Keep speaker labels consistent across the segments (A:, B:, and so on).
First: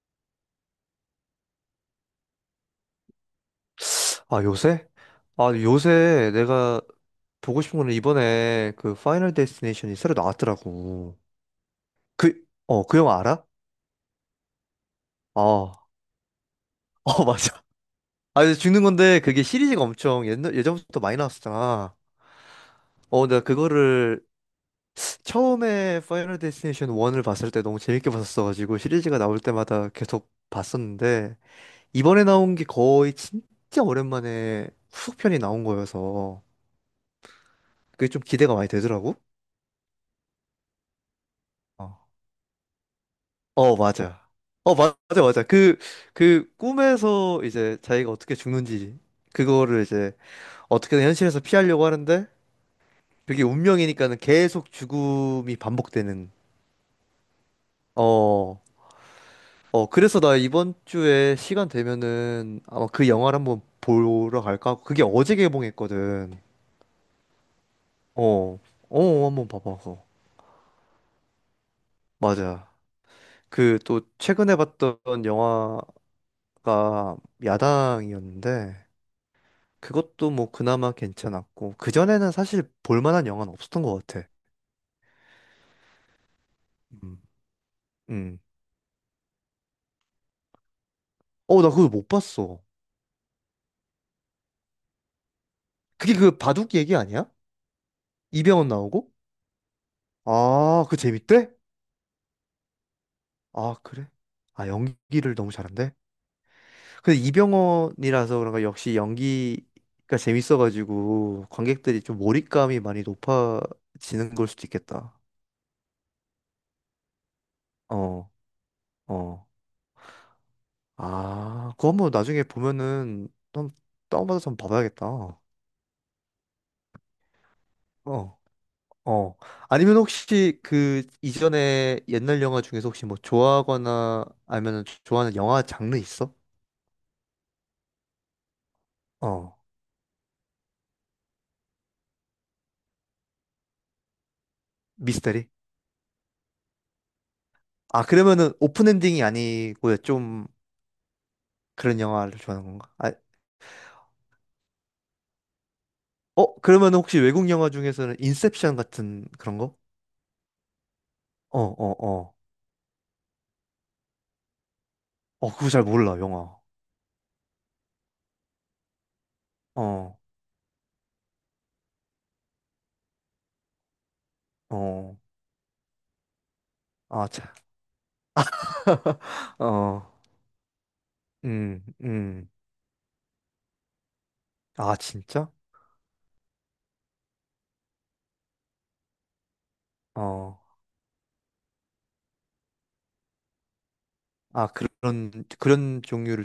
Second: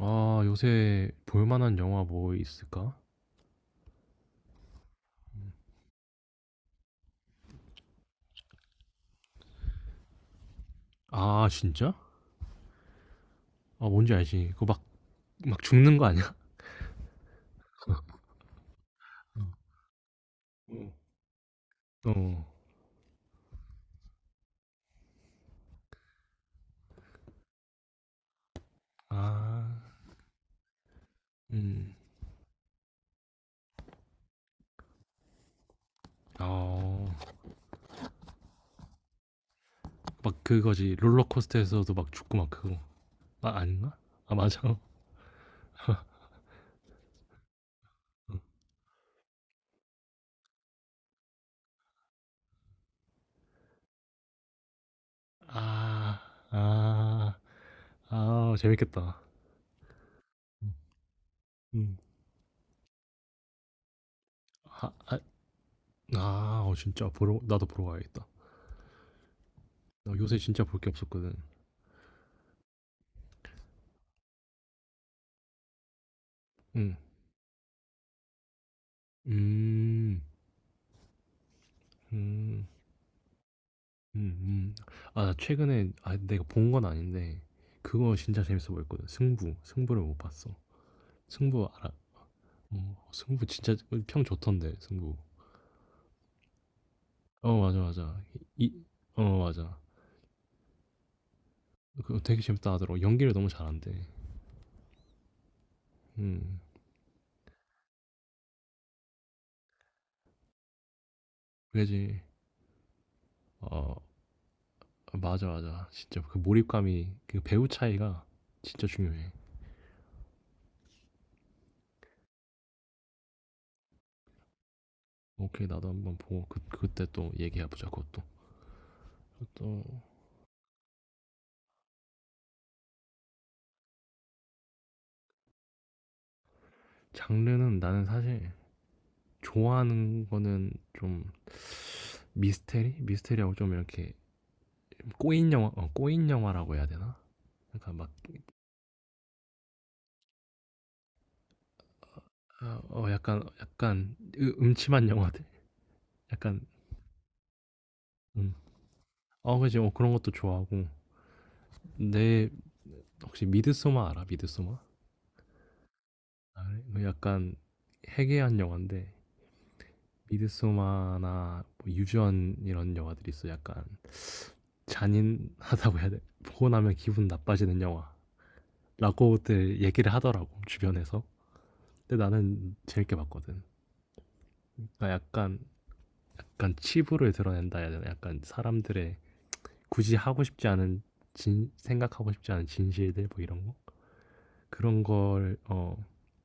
A: 아 요새 볼 만한 영화 뭐 있을까?
B: 아, 요새? 아, 요새 내가 보고 싶은 거는 이번에 그 파이널 데스티네이션이 새로 나왔더라고.
A: 아 진짜?
B: 그, 어, 그 영화 알아?
A: 아 뭔지 알지. 그거 막
B: 어, 어,
A: 죽는 거 아니야?
B: 맞아. 아, 이제 죽는 건데
A: 어.
B: 그게 시리즈가 엄청 옛날, 예전부터 많이 나왔었잖아.
A: 어.
B: 어, 내가 그거를 처음에 파이널 데스티네이션 1을 봤을 때 너무 재밌게 봤었어가지고 시리즈가 나올
A: 아.
B: 때마다 계속 봤었는데
A: 음.
B: 이번에 나온 게 거의 진짜 오랜만에 후속편이 나온 거여서
A: 어.
B: 그게 좀 기대가 많이 되더라고.
A: 막 그거지. 롤러코스터에서도
B: 어.
A: 막 죽고 막 그거. 아
B: 어,
A: 아닌가?
B: 맞아.
A: 아 맞아.
B: 어,
A: 어.
B: 맞아, 맞아. 그 꿈에서 이제 자기가 어떻게 죽는지, 그거를 이제 어떻게든 현실에서 피하려고 하는데, 그게 운명이니까는 계속 죽음이
A: 아.
B: 반복되는.
A: 아. 아
B: 어,
A: 재밌겠다.
B: 어, 그래서 나
A: 음.
B: 이번 주에 시간
A: 음.
B: 되면은 아마 그 영화를 한번 보러 갈까 하고,
A: 아.
B: 그게
A: 아.
B: 어제 개봉했거든.
A: 아 어, 진짜 보러 나도 보러 가야겠다.
B: 어, 어, 한번 봐봐. 그거.
A: 나 요새 진짜 볼 게 없었거든.
B: 맞아. 그 또 최근에 봤던
A: 음.
B: 영화가 야당이었는데,
A: 음.
B: 그것도 뭐 그나마 괜찮았고 그전에는
A: 음.
B: 사실 볼 만한 영화는 없었던 것 같아.
A: 음음. 아 나 최근에 아 내가 본 건
B: 음.
A: 아닌데 그거
B: 음.
A: 진짜 재밌어 보였거든. 승부. 승부를 못 봤어.
B: 어,
A: 승부
B: 나 그거
A: 알아?
B: 못 봤어.
A: 어 승부 진짜 그 평 좋던데 승부.
B: 그게 그 바둑 얘기 아니야?
A: 어 맞아, 맞아. 이
B: 이병헌
A: 이
B: 나오고?
A: 어 맞아.
B: 아, 그 재밌대?
A: 그거 되게 재밌다 하더라고. 연기를 너무
B: 아,
A: 잘한대.
B: 그래? 아, 연기를 너무 잘한대?
A: 음.
B: 근데 이병헌이라서 그런가 역시 연기가 재밌어가지고 관객들이 좀
A: 그래야지
B: 몰입감이 많이
A: 어
B: 높아지는 걸 수도 있겠다.
A: 맞아, 맞아. 진짜 그 몰입감이 그 배우 차이가
B: 어,
A: 진짜 중요해.
B: 어. 아, 그거 한번 나중에 보면은 한번 다운받아서 한번 봐봐야겠다.
A: 오케이. 나도 한번 보고 그 그때 또 얘기해 보자 그것도.
B: 어. 어.
A: 또
B: 아니면 혹시 그 이전에 옛날 영화 중에서 혹시 뭐 좋아하거나 아니면 좋아하는 영화 장르 있어?
A: 장르는 나는 사실
B: 어.
A: 좋아하는 거는 좀 미스테리? 미스테리하고 좀 이렇게
B: 미스터리?
A: 꼬인 영화, 어, 꼬인 영화라고 해야 되나? 약간
B: 아,
A: 막,
B: 그러면은 오픈 엔딩이 아니고 좀 그런 영화를 좋아하는
A: 아,
B: 건가?
A: 어,
B: 아,
A: 약간, 약간 음침한 영화들?
B: 어,
A: 약간,
B: 그러면 혹시 외국 영화 중에서는
A: 음.
B: 인셉션 같은
A: 어,
B: 그런 거?
A: 그지, 어, 그런 것도 좋아하고.
B: 어, 어, 어.
A: 내, 혹시 미드소마 알아? 미드소마?
B: 어, 그거 잘 몰라, 영화.
A: 아, 그래? 그 약간 해괴한 영화인데,
B: 어,
A: 미드소마나 뭐 유전 이런 영화들이 있어. 약간
B: 어.
A: 잔인하다고 해야 돼. 보고 나면 기분
B: 아, 참.
A: 나빠지는 영화라고들
B: 어,
A: 얘기를 하더라고, 주변에서.
B: 음,
A: 근데
B: 음.
A: 나는 재밌게 봤거든.
B: 아,
A: 그러니까
B: 진짜?
A: 약간 약간 치부를 드러낸다 해야 되나? 약간 사람들의 굳이 하고
B: 어.
A: 싶지 않은 진 생각하고 싶지 않은 진실들 뭐 이런 거
B: 아,
A: 그런
B: 그런,
A: 걸 어
B: 그런 종류를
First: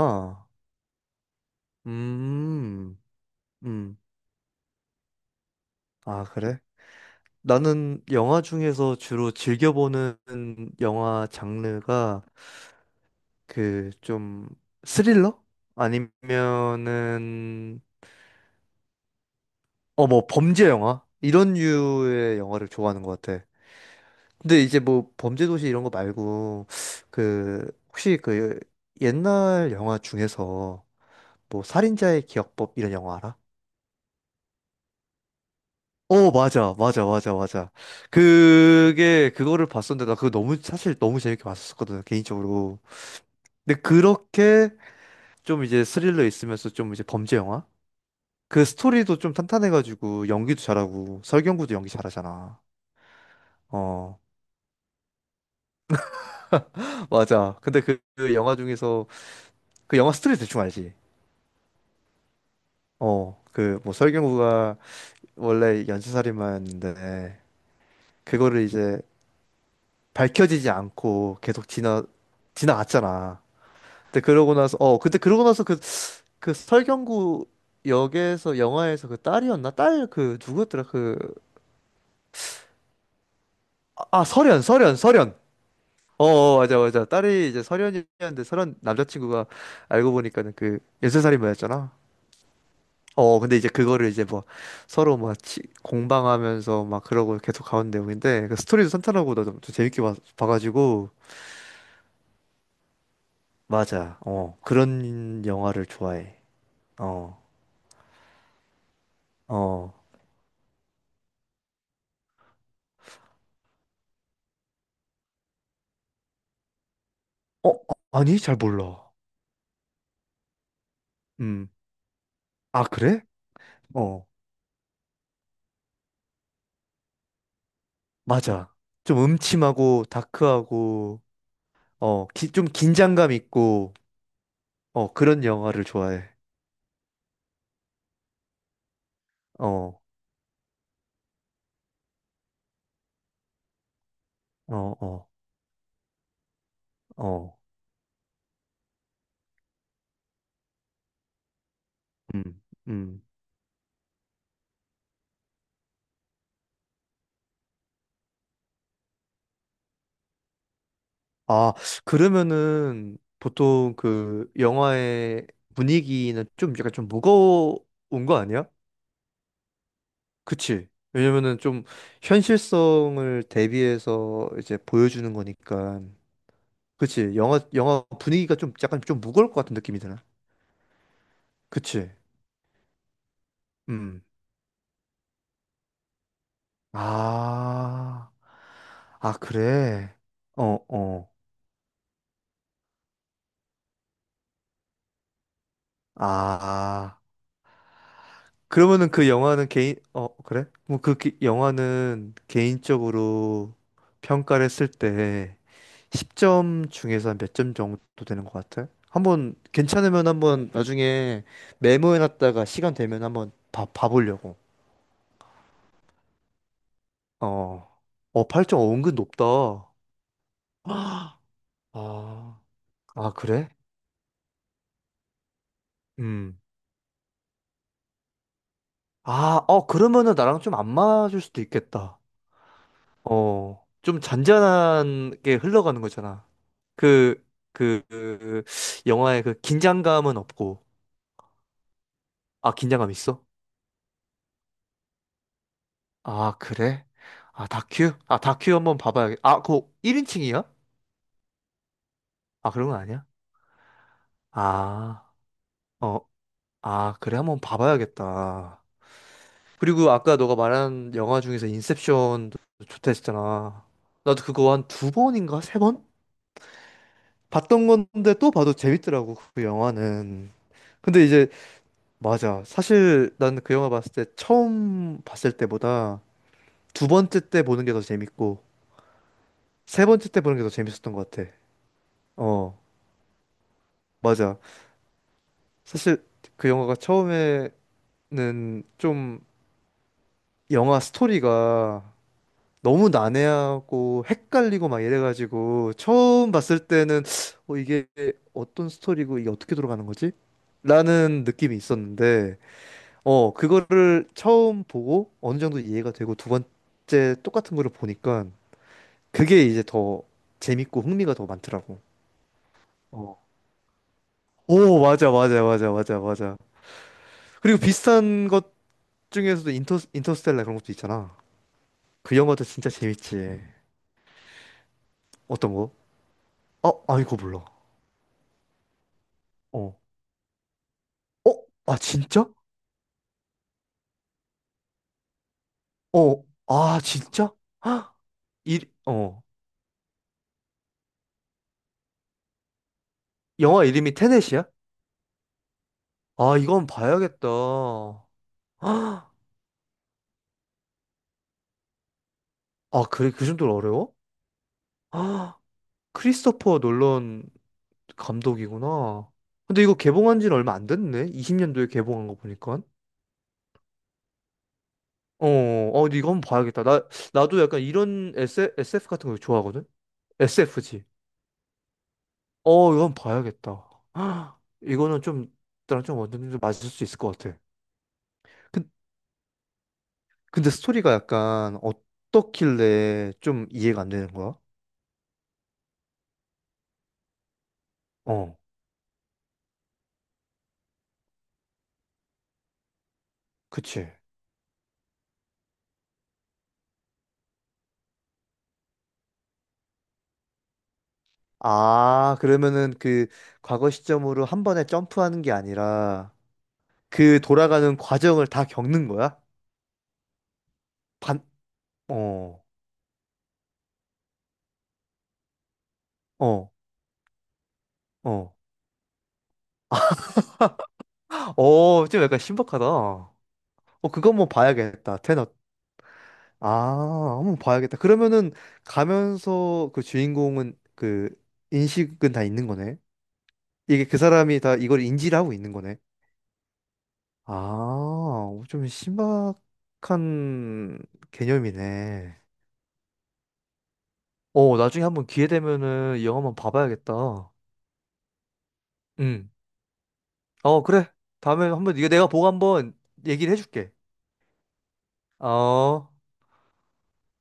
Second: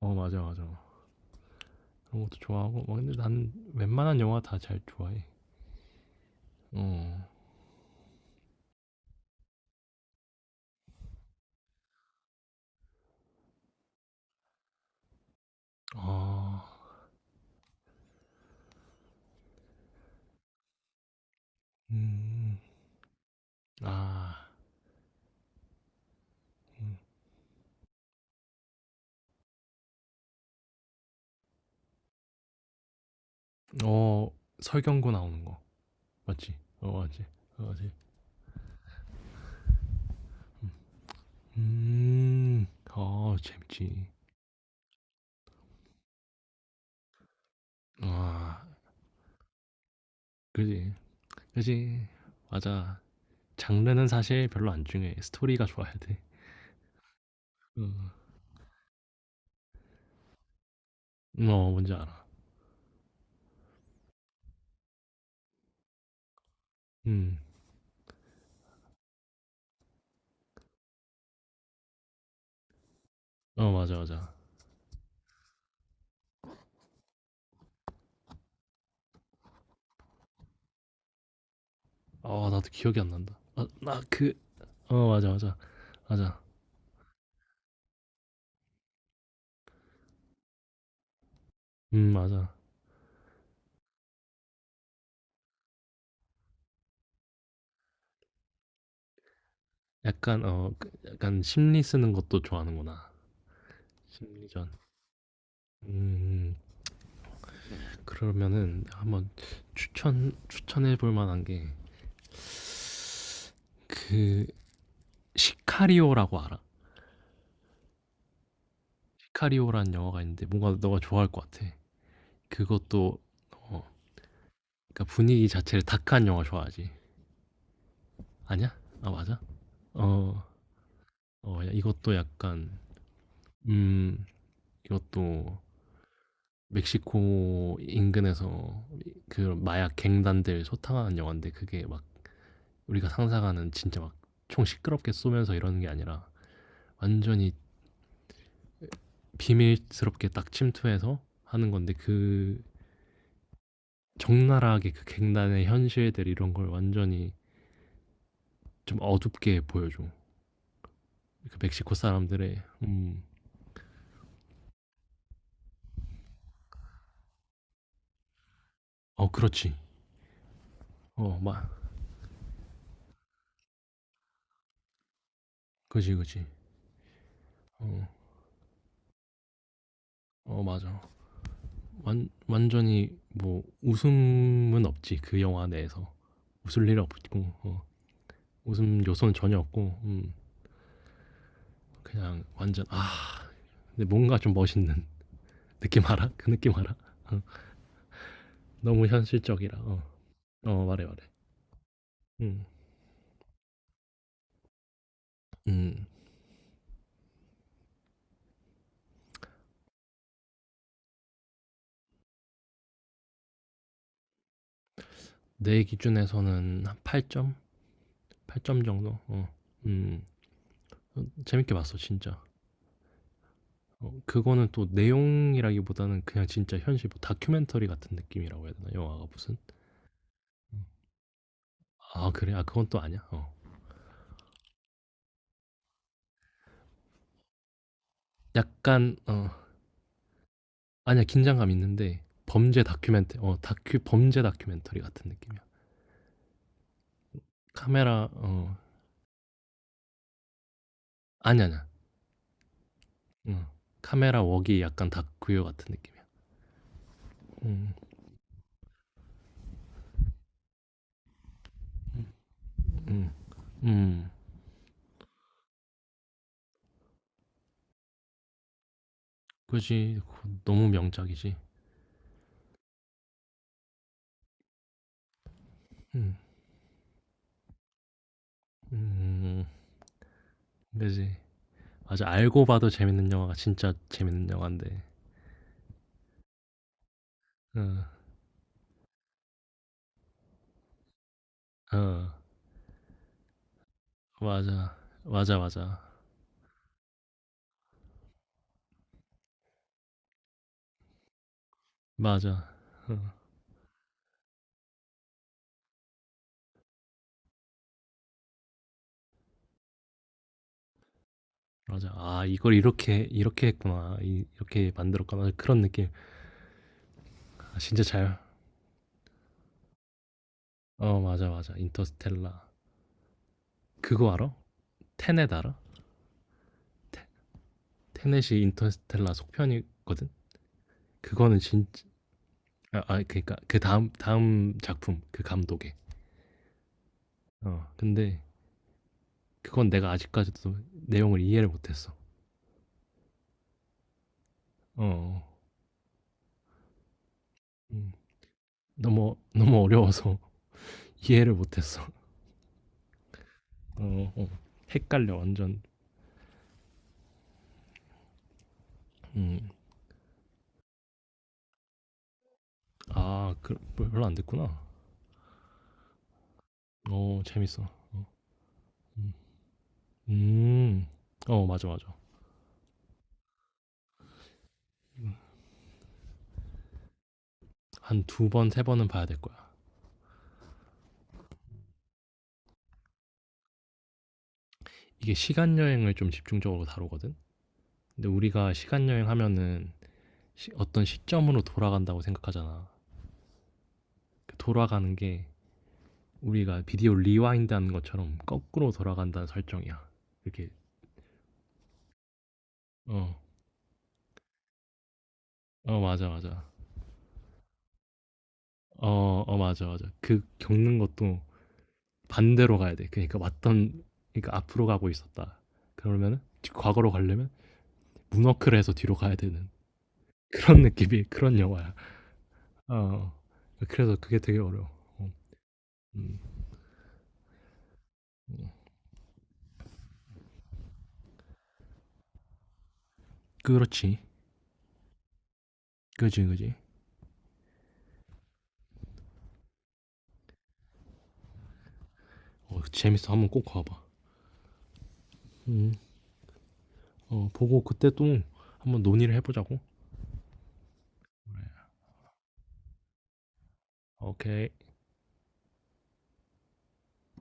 A: 어 맞아 맞아 그런 것도 좋아하고 막
B: 음,
A: 근데 난
B: 음.
A: 웬만한 영화 다 잘 좋아해
B: 아, 그래? 나는 영화 중에서 주로 즐겨보는 영화 장르가 그 좀 스릴러? 아니면은 어, 뭐 범죄 영화? 이런
A: 어 아
B: 류의
A: 아
B: 영화를
A: 어
B: 좋아하는 것 같아. 근데 이제 뭐 범죄도시 이런 거 말고 그 혹시 그 옛날 영화 중에서 뭐 살인자의 기억법 이런 영화 알아?
A: 설경구 나오는 거
B: 어,
A: 맞지
B: 맞아,
A: 어
B: 맞아,
A: 맞지
B: 맞아,
A: 어
B: 맞아.
A: 맞지
B: 그게, 그거를 봤었는데, 나 그거 너무, 사실 너무 재밌게 봤었거든, 개인적으로.
A: 음어
B: 근데
A: 재밌지
B: 그렇게 좀 이제 스릴러 있으면서 좀 이제 범죄 영화?
A: 아
B: 그 스토리도 좀 탄탄해가지고, 연기도
A: 그지
B: 잘하고, 설경구도 연기
A: 그지
B: 잘하잖아.
A: 맞아 장르는
B: 어,
A: 사실 별로 안 중요해 스토리가 좋아야 돼
B: 맞아. 근데 그,
A: 음.
B: 그 영화 중에서, 그 영화 스토리 대충 알지?
A: 어 뭔지 알아.
B: 어, 그, 뭐, 설경구가 원래 연쇄살인마였는데,
A: 음.
B: 그거를 이제 밝혀지지 않고 계속 지나갔잖아.
A: 어 맞아,
B: 그때
A: 맞아.
B: 그러고 나서 어 그때 그러고 나서 그 설경구 역에서 영화에서 그 딸이었나 딸 그 누구였더라 그아
A: 어 나도 기억이 안 난다. 아 나 그
B: 설현 설현
A: 어 맞아,
B: 설현
A: 맞아.
B: 어
A: 맞아.
B: 어, 맞아 맞아 딸이 이제 설현이었는데 설현 남자친구가 알고 보니까는 그 연쇄살인마였잖아
A: 맞아.
B: 어 근데 이제 그거를 이제 뭐 서로 막 공방하면서 막 그러고 계속 가는 내용인데 그 스토리도 탄탄하고 나도 좀 재밌게 봐,
A: 약간 어 그
B: 봐가지고
A: 약간 심리 쓰는 것도 좋아하는구나.
B: 맞아 어
A: 심리전.
B: 그런 영화를 좋아해
A: 음.
B: 어
A: 그러면은 한번
B: 어.
A: 추천 추천해 볼 만한 게 그 시카리오라고 알아?
B: 어, 아니, 잘 몰라.
A: 시카리오라는 영화가 있는데 뭔가 너가 좋아할 것 같아.
B: 음. 아,
A: 그것도
B: 그래?
A: 어
B: 어,
A: 그러니까 분위기 자체를 다크한 영화 좋아하지?
B: 맞아.
A: 아니야? 아
B: 좀
A: 맞아?
B: 음침하고
A: 어.
B: 다크하고
A: 어 이것도
B: 어, 좀
A: 약간
B: 긴장감 있고
A: 음.
B: 어, 그런
A: 이것도
B: 영화를 좋아해.
A: 멕시코 인근에서 그런 마약
B: 어,
A: 갱단들 소탕하는 영화인데 그게 막 우리가 상상하는 진짜 막 총
B: 어,
A: 시끄럽게
B: 어,
A: 쏘면서 이러는 게 아니라 완전히
B: 어.
A: 비밀스럽게 딱 침투해서 하는 건데
B: 음.
A: 그
B: 음.
A: 적나라하게 그 갱단의 현실들 이런 걸 완전히 좀 어둡게 보여줘. 그
B: 아,
A: 멕시코 사람들의
B: 그러면은 보통 그 영화의 분위기는 좀 약간 좀 무거운 거 아니야?
A: 어 그렇지.
B: 그치?
A: 어
B: 왜냐면은
A: 마.
B: 좀 현실성을 대비해서 이제 보여주는 거니까.
A: 그지 그지.
B: 그치? 영화
A: 어.
B: 분위기가 좀 약간 좀 무거울 것 같은 느낌이 드나?
A: 어 맞아.
B: 그치?
A: 완전히 뭐
B: 음.
A: 웃음은 없지 그 영화 내에서 웃을 일 없고 어,
B: 아,
A: 웃음
B: 아,
A: 요소는 전혀 없고
B: 그래? 어, 어.
A: 그냥 완전 아 근데 뭔가 좀 멋있는 느낌 알아? 그 느낌 알아?
B: 아,
A: 어, 너무
B: 그러면은 그 영화는
A: 현실적이라
B: 개인,
A: 어,
B: 어, 그래?
A: 어,
B: 뭐
A: 말해
B: 그
A: 말해
B: 영화는
A: 음,
B: 개인적으로 평가를 했을 때
A: 음,
B: 10점 중에서 몇 점 정도 되는 것 같아? 한번 괜찮으면 한번 나중에 메모해놨다가 시간 되면 한번 봐보려고.
A: 내 기준에서는 한 8점?
B: 어, 어, 8점
A: 8점
B: 어, 은근
A: 정도?
B: 높다.
A: 어, 음, 어,
B: 아,
A: 재밌게 봤어 진짜
B: 아, 그래?
A: 어, 그거는 또 내용이라기보다는 그냥
B: 음.
A: 진짜 현실 뭐 다큐멘터리 같은 느낌이라고 해야 되나 영화가 무슨
B: 아, 어, 그러면은 나랑 좀
A: 음,
B: 안 맞을 수도 있겠다.
A: 아 그래? 아 그건 또 아니야? 어.
B: 어, 좀 잔잔하게 흘러가는 거잖아. 그, 그
A: 약간
B: 영화의
A: 어
B: 그 긴장감은 없고.
A: 아니야 긴장감 있는데
B: 아,
A: 범죄
B: 긴장감
A: 다큐멘터
B: 있어?
A: 어 다큐 범죄 다큐멘터리 같은 느낌이야.
B: 아, 그래? 아, 다큐?
A: 카메라
B: 아,
A: 어
B: 다큐 한번 봐봐야겠. 아, 그거 1인칭이야?
A: 아니 아니야.
B: 아, 그런 거 아니야?
A: 어 카메라 웍이 약간
B: 아,
A: 다큐 같은
B: 어,
A: 느낌이야.
B: 아, 그래? 한번
A: 음.
B: 봐봐야겠다. 그리고 아까 너가 말한 영화 중에서 인셉션도 좋다 했잖아.
A: 음.
B: 나도 그거 한 두 번인가 세 번? 봤던 건데 또 봐도 재밌더라고, 그
A: 그지
B: 영화는.
A: 그 너무
B: 근데 이제
A: 명작이지.
B: 맞아. 사실 난 그 영화 봤을 때 처음 봤을 때보다
A: 음.
B: 두 번째 때 보는 게 더 재밌고
A: 음.
B: 세 번째 때 보는 게 더 재밌었던 것
A: 그지
B: 같아.
A: 맞아 알고
B: 어,
A: 봐도 재밌는 영화가 진짜 재밌는
B: 맞아.
A: 영화인데.
B: 사실 그 영화가 처음에는
A: 어.
B: 좀 영화 스토리가
A: 어.
B: 너무 난해하고 헷갈리고
A: 맞아.
B: 막 이래가지고
A: 맞아.
B: 처음 봤을 때는 어, 이게 어떤 스토리고 이게 어떻게 돌아가는 거지? 라는 느낌이 있었는데
A: 맞아. 어.
B: 어, 그거를 처음 보고 어느 정도 이해가 되고 두 번째 똑같은 거를 보니까 그게 이제 더 재밌고 흥미가 더 많더라고.
A: 맞아. 아, 이걸 이렇게 이렇게 했구나. 이렇게
B: 오, 맞아,
A: 만들었구나.
B: 맞아,
A: 그런
B: 맞아,
A: 느낌.
B: 맞아, 맞아.
A: 아,
B: 그리고
A: 진짜 잘
B: 비슷한 것 중에서도 인터스텔라 그런 것도
A: 어
B: 있잖아.
A: 맞아, 맞아.
B: 그 영화도
A: 인터스텔라.
B: 진짜 재밌지.
A: 그거 알아? 테넷
B: 어떤
A: 알아?
B: 거? 어, 아,
A: 테
B: 이거 몰라.
A: 테넷이 인터스텔라
B: 어.
A: 속편이거든.
B: 어?
A: 그거는
B: 아,
A: 진짜
B: 진짜?
A: 아 아 그러니까 그다음 다음 다음 작품 그 감독의.
B: 어. 아, 진짜?
A: 어
B: 헉!
A: 근데
B: 일, 어.
A: 그건 내가 아직까지도 내용을 이해를 못 했어.
B: 영화 이름이 테넷이야?
A: 어
B: 아, 이건 봐야겠다.
A: 음.
B: 헉! 아,
A: 너무 너무 어려워서 이해를 못 했어.
B: 그래, 그 정도로 어려워?
A: 어 어. 헷갈려
B: 헉!
A: 완전.
B: 크리스토퍼 놀런 감독이구나.
A: 음.
B: 근데 이거 개봉한 지는 얼마 안 됐네? 20년도에 개봉한 거 보니까.
A: 아그 뭐 별로 안 됐구나.
B: 어, 어, 근데 이거 한번 봐야겠다. 나,
A: 어
B: 나도 약간
A: 재밌어. 어.
B: 이런 SF, SF 같은
A: 음.
B: 거 좋아하거든? SF지.
A: 음. 어 맞아, 맞아.
B: 어, 이건 봐야겠다. 헉, 이거는 좀, 나랑 좀 완전히 좀 맞을 수 있을 것 같아.
A: 한 두 번 세
B: 근-
A: 번은 봐야 될 거야.
B: 근데 스토리가 약간 어떻길래 좀 이해가 안 되는 거야?
A: 이게 시간 여행을 좀 집중적으로 다루거든. 근데
B: 어,
A: 우리가 시간 여행하면은 어떤 시점으로 돌아간다고 생각하잖아.
B: 그치.
A: 그 돌아가는 게 우리가 비디오 리와인드 하는 것처럼 거꾸로 돌아간다는 설정이야. 이렇게
B: 아, 그러면은 그
A: 어,
B: 과거 시점으로 한 번에 점프하는 게
A: 어 맞아
B: 아니라
A: 맞아.
B: 그 돌아가는 과정을 다 겪는 거야?
A: 어, 어 맞아 맞아. 그 겪는 것도
B: 반, 어,
A: 반대로 가야 돼. 그러니까 왔던 그러니까 앞으로 가고 있었다. 그러면은
B: 어,
A: 과거로 가려면
B: 어.
A: 문워크를 해서 뒤로 가야 되는 그런 느낌이 그런 영화야.
B: 어, 좀 약간 신박하다.
A: 어. 어.
B: 어,
A: 그래서
B: 그거
A: 그게
B: 한번
A: 되게 어려워.
B: 봐야겠다.
A: 어,
B: 테너.
A: 음.
B: 아, 한번 봐야겠다. 그러면은 가면서 그 주인공은 그 인식은 다 있는 거네? 이게 그
A: 그렇지.
B: 사람이 다 이걸 인지를 하고 있는 거네?
A: 그지 그지.
B: 아, 어, 좀 신박한 개념이네.
A: 어, 재밌어. 한번 꼭 가봐.
B: 어, 나중에 한번 기회
A: 음.
B: 되면은 이 영화 한번
A: 어,
B: 봐봐야겠다.
A: 보고 그때 또 한번 논의를
B: 응.
A: 해보자고.
B: 어, 그래. 다음에 한번 이거 내가 보고 한번 얘기를 해줄게.
A: 오케이.
B: 어.